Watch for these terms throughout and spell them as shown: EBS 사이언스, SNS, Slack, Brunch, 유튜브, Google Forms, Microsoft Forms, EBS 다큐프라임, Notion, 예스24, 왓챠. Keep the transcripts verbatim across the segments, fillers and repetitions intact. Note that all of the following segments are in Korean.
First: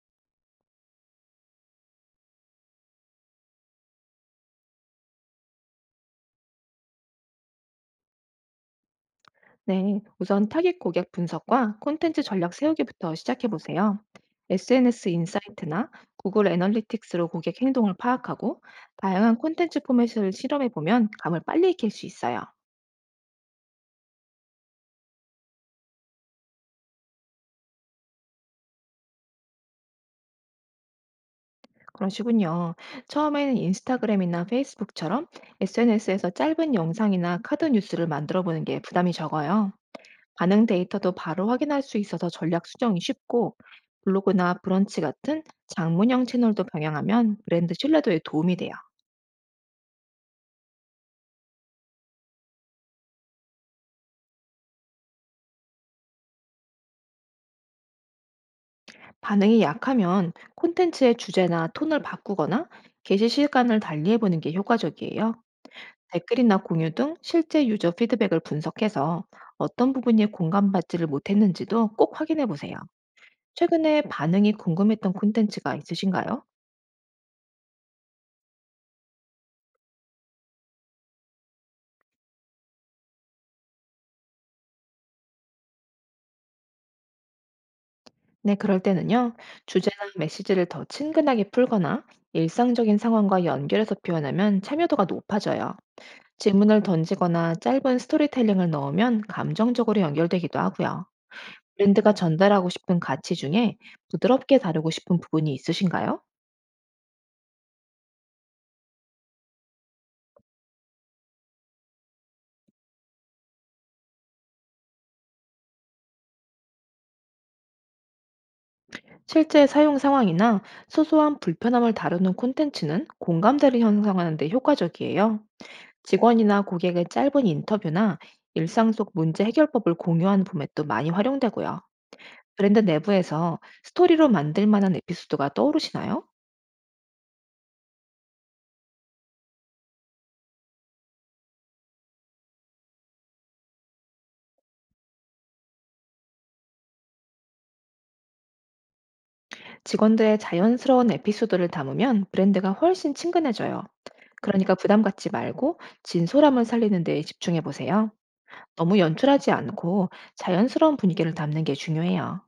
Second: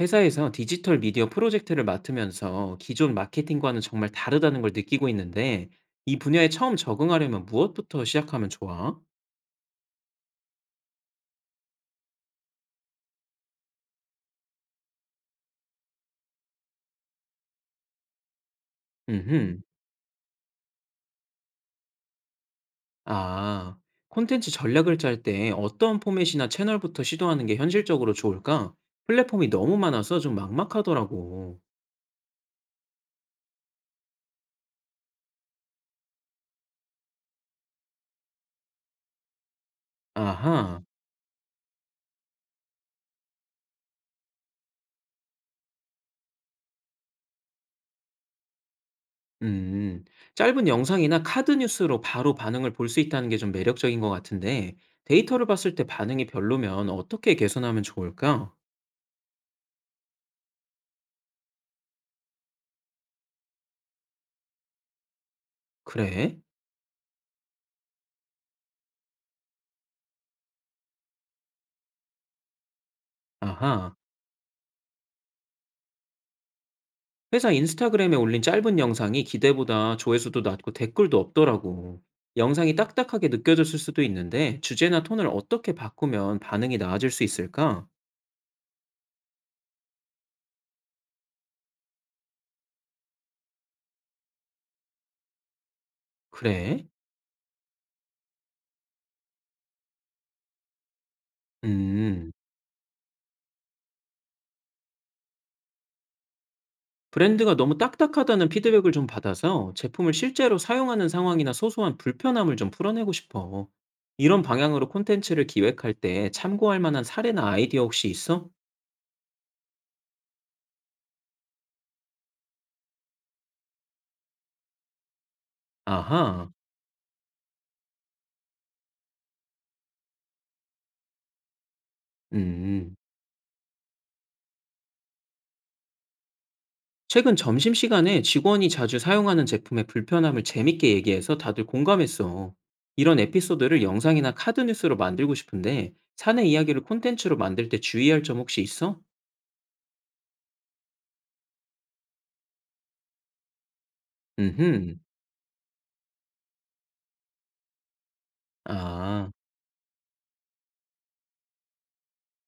회사에서 디지털 미디어 프로젝트를 맡으면서 기존 마케팅과는 정말 다르다는 걸 느끼고 있는데, 이 분야에 처음 적응하려면 무엇부터 시작하면 좋아? 네, 우선 타깃 고객 분석과 콘텐츠 전략 세우기부터 시작해 보세요. 에스엔에스 인사이트나 구글 애널리틱스로 고객 행동을 파악하고 다양한 음, 콘텐츠 포맷을 실험해 보면 감을 빨리 익힐 수 있어요. 아, 콘텐츠 전략을 짤 때 어떤 포맷이나 채널부터 시도하는 게 현실적으로 좋을까? 플랫폼이 너무 많아서 좀 막막하더라고. 그러시군요. 처음에는 인스타그램이나 페이스북처럼 에스엔에스에서 짧은 영상이나 카드 뉴스를 만들어 보는 게 부담이 적어요. 반응 아하. 데이터도 바로 확인할 수 있어서 전략 수정이 쉽고 블로그나 브런치 같은 장문형 채널도 병행하면 브랜드 신뢰도에 도움이 돼요. 음, 짧은 영상이나 카드 뉴스로 바로 반응을 볼 수 있다는 게 좀 매력적인 것 같은데, 데이터를 봤을 때 반응이 별로면 어떻게 개선하면 좋을까? 반응이 약하면 콘텐츠의 주제나 톤을 바꾸거나 게시 시간을 달리해보는 게 효과적이에요. 그래? 댓글이나 공유 등 실제 유저 피드백을 분석해서 어떤 부분이 공감받지를 못했는지도 꼭 확인해 보세요. 아하. 최근에 반응이 궁금했던 콘텐츠가 있으신가요? 회사 인스타그램에 올린 짧은 영상이 기대보다 조회수도 낮고 댓글도 없더라고. 영상이 딱딱하게 느껴졌을 수도 있는데 주제나 톤을 어떻게 바꾸면 반응이 나아질 수 있을까? 네, 그럴 때는요. 주제나 메시지를 더 친근하게 풀거나 일상적인 상황과 연결해서 표현하면 참여도가 높아져요. 질문을 그래? 던지거나 짧은 스토리텔링을 넣으면 감정적으로 연결되기도 하고요. 브랜드가 음. 전달하고 싶은 가치 중에 부드럽게 다루고 싶은 부분이 있으신가요? 브랜드가 너무 딱딱하다는 피드백을 좀 받아서 제품을 실제로 사용하는 상황이나 소소한 불편함을 좀 풀어내고 싶어. 이런 방향으로 콘텐츠를 기획할 때 참고할 만한 사례나 아이디어 혹시 있어? 실제 사용 상황이나 소소한 불편함을 다루는 콘텐츠는 공감대를 형성하는 데 효과적이에요. 아하. 직원이나 고객의 짧은 인터뷰나 일상 속 문제 해결법을 공유하는 폼에도 많이 활용되고요. 브랜드 음. 내부에서 스토리로 만들 만한 에피소드가 떠오르시나요? 최근 점심시간에 직원이 자주 사용하는 제품의 불편함을 재밌게 얘기해서 다들 공감했어. 이런 에피소드를 영상이나 카드 뉴스로 만들고 싶은데, 사내 이야기를 콘텐츠로 만들 때 주의할 점 혹시 있어? 직원들의 자연스러운 에피소드를 담으면 브랜드가 훨씬 친근해져요. 그러니까 음흠. 부담 갖지 말고 진솔함을 살리는 데 집중해 보세요. 너무 아, 연출하지 않고 자연스러운 분위기를 담는 게 중요해요.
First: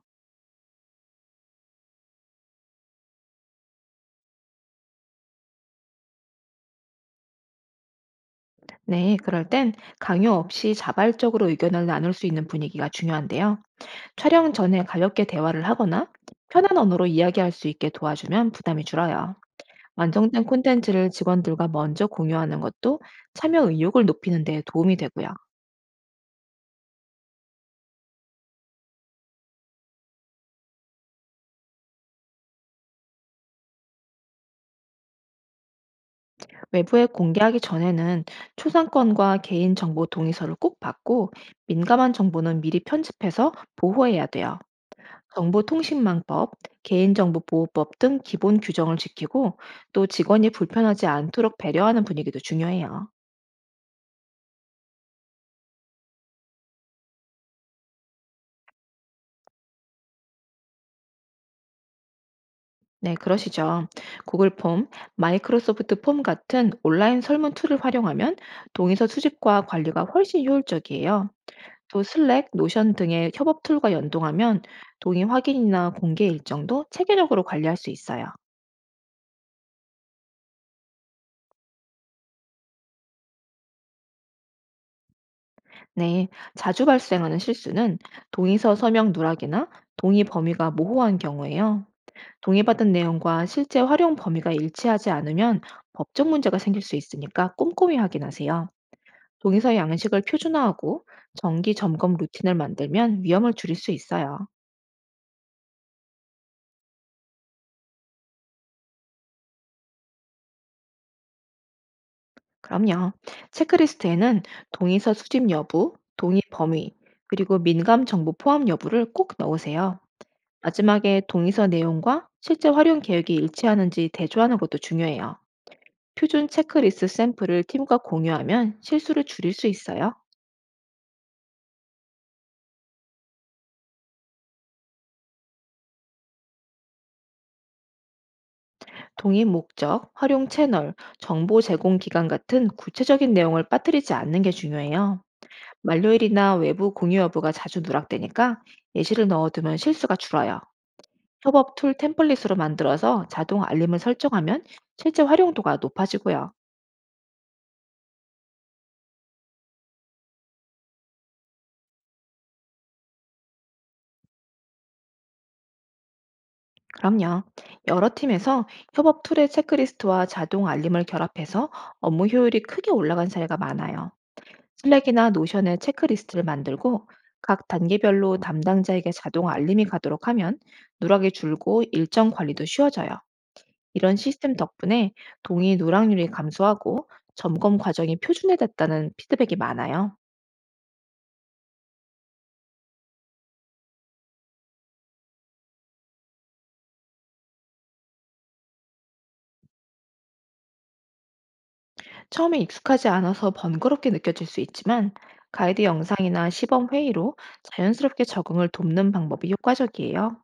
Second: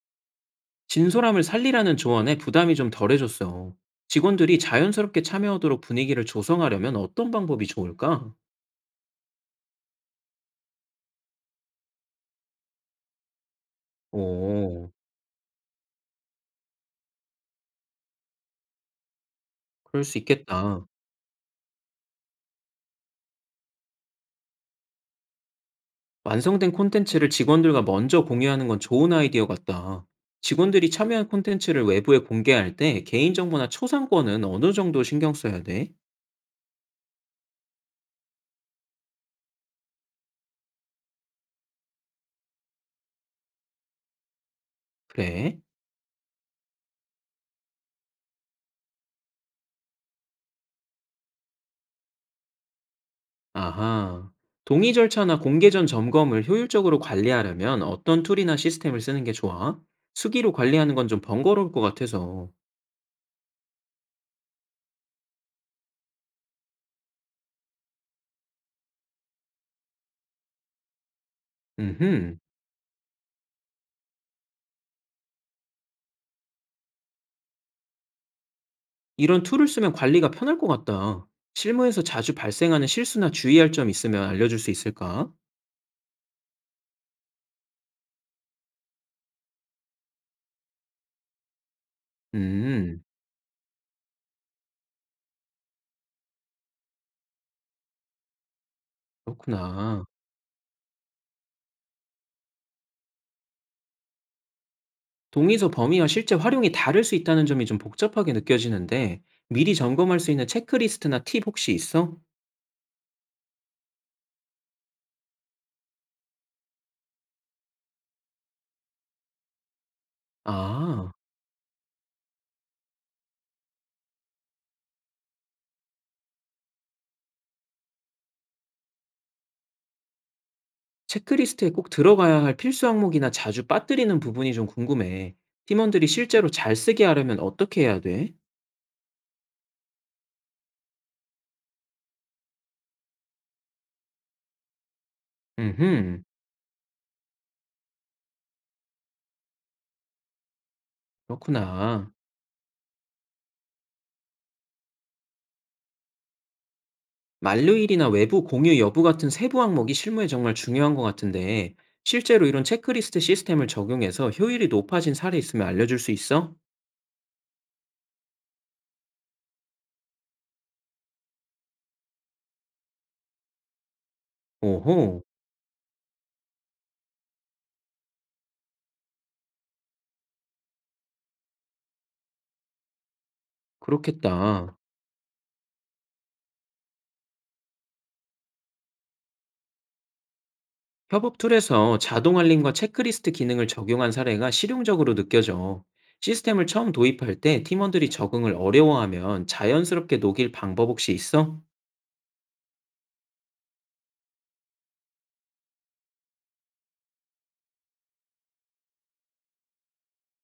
진솔함을 살리라는 조언에 부담이 좀 덜해졌어. 직원들이 자연스럽게 참여하도록 분위기를 조성하려면 어떤 방법이 좋을까? 네, 그럴 땐 강요 없이 자발적으로 의견을 나눌 수 있는 분위기가 중요한데요. 촬영 전에 오, 가볍게 대화를 하거나 편한 언어로 이야기할 수 있게 도와주면 부담이 줄어요. 그럴 수 완성된 있겠다. 콘텐츠를 직원들과 먼저 공유하는 것도 참여 의욕을 높이는 데 도움이 되고요. 완성된 콘텐츠를 직원들과 먼저 공유하는 건 좋은 아이디어 같다. 직원들이 참여한 콘텐츠를 외부에 공개할 때 개인정보나 초상권은 어느 정도 신경 써야 돼? 외부에 공개하기 전에는 초상권과 개인정보 동의서를 꼭 받고 민감한 정보는 미리 편집해서 보호해야 돼요. 그래? 정보통신망법, 개인정보보호법 등 기본 규정을 지키고 또 직원이 불편하지 않도록 배려하는 분위기도 중요해요. 아하. 동의 절차나 공개 전 점검을 효율적으로 관리하려면 어떤 툴이나 시스템을 쓰는 게 좋아? 수기로 관리하는 건 좀 번거로울 것 같아서. 네, 그러시죠. 구글 폼, 마이크로소프트 폼 같은 온라인 설문 툴을 활용하면 동의서 수집과 관리가 훨씬 효율적이에요. 또 음흠. 슬랙, 노션 등의 협업 툴과 연동하면 동의 확인이나 공개 일정도 체계적으로 관리할 수 있어요. 이런 툴을 쓰면 관리가 편할 것 같다. 실무에서 자주 발생하는 실수나 주의할 점 있으면 알려줄 수 있을까? 네, 자주 발생하는 실수는 동의서 서명 누락이나 동의 범위가 모호한 경우예요. 동의받은 음, 내용과 실제 활용 범위가 일치하지 않으면 법적 문제가 생길 수 있으니까 꼼꼼히 확인하세요. 동의서 그렇구나. 양식을 표준화하고 정기 점검 루틴을 만들면 위험을 줄일 수 있어요. 동의서 범위와 실제 활용이 다를 수 있다는 점이 좀 복잡하게 느껴지는데, 미리 점검할 수 있는 체크리스트나 팁 혹시 있어? 그럼요. 체크리스트에는 동의서 수집 여부, 동의 범위, 그리고 민감 정보 포함 여부를 꼭 넣으세요. 아, 마지막에 동의서 내용과 실제 활용 계획이 일치하는지 대조하는 것도 중요해요. 표준 체크리스트 샘플을 팀과 공유하면 실수를 줄일 수 있어요. 체크리스트에 꼭 들어가야 할 필수 항목이나 자주 빠뜨리는 부분이 좀 궁금해. 팀원들이 실제로 잘 쓰게 하려면 어떻게 해야 돼? 동의 목적, 활용 채널, 정보 제공 기간 같은 구체적인 내용을 빠뜨리지 않는 게 중요해요. 음흠. 만료일이나 외부 공유 여부가 자주 누락되니까 예시를 넣어두면 실수가 줄어요. 협업 툴 그렇구나. 템플릿으로 만들어서 자동 알림을 설정하면 실제 활용도가 높아지고요. 만료일이나 외부 공유 여부 같은 세부 항목이 실무에 정말 중요한 것 같은데, 실제로 이런 체크리스트 시스템을 적용해서 효율이 높아진 사례 있으면 알려줄 수 있어? 그럼요. 여러 팀에서 협업 툴의 체크리스트와 자동 알림을 결합해서 업무 효율이 크게 올라간 사례가 많아요. 오호, 슬랙이나 노션의 체크리스트를 만들고 각 단계별로 담당자에게 자동 알림이 가도록 하면 누락이 줄고 일정 관리도 쉬워져요. 이런 시스템 그렇겠다. 덕분에 동의 누락률이 감소하고 점검 과정이 표준화됐다는 피드백이 많아요. 협업 툴에서 자동 알림과 체크리스트 기능을 적용한 사례가 실용적으로 느껴져. 시스템을 처음 도입할 때 팀원들이 적응을 어려워하면 자연스럽게 녹일 방법 혹시 있어? 처음에 익숙하지 않아서 번거롭게 느껴질 수 있지만 가이드 영상이나 시범 회의로 자연스럽게 적응을 돕는 방법이 효과적이에요.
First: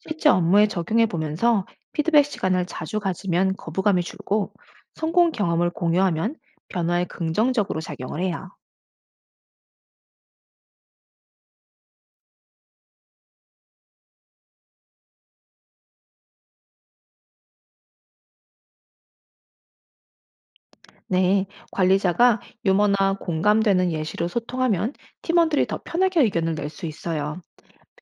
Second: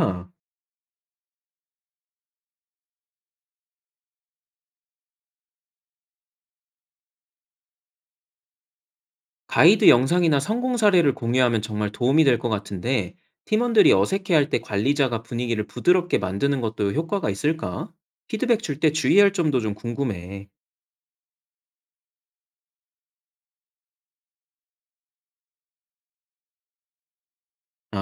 실제 업무에 적용해 보면서 피드백 시간을 자주 가지면 거부감이 줄고 성공 경험을 공유하면 변화에 긍정적으로 작용을 해요. 가이드 영상이나 성공 사례를 공유하면 정말 도움이 될 것 같은데, 팀원들이 어색해할 때 관리자가 분위기를 부드럽게 만드는 것도 효과가 있을까? 피드백 줄 때 주의할 점도 좀 궁금해. 네, 관리자가 유머나 공감되는 예시로 소통하면 팀원들이 더 편하게 의견을 낼 수 있어요.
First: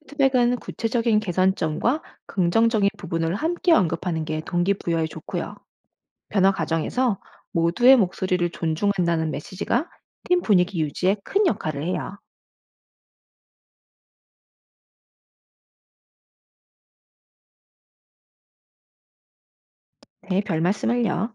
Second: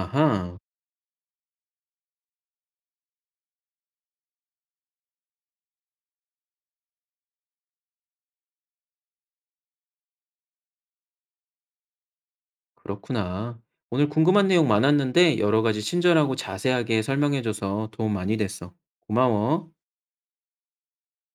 피드백은 구체적인 개선점과 긍정적인 부분을 함께 언급하는 게 동기부여에 좋고요. 변화 과정에서 모두의 목소리를 존중한다는 메시지가 팀 분위기 유지에 큰 역할을 해요. 그렇구나. 오늘 궁금한 내용 많았는데 여러 가지 친절하고 자세하게 설명해줘서 도움 많이 됐어. 고마워. 네, 별 말씀을요.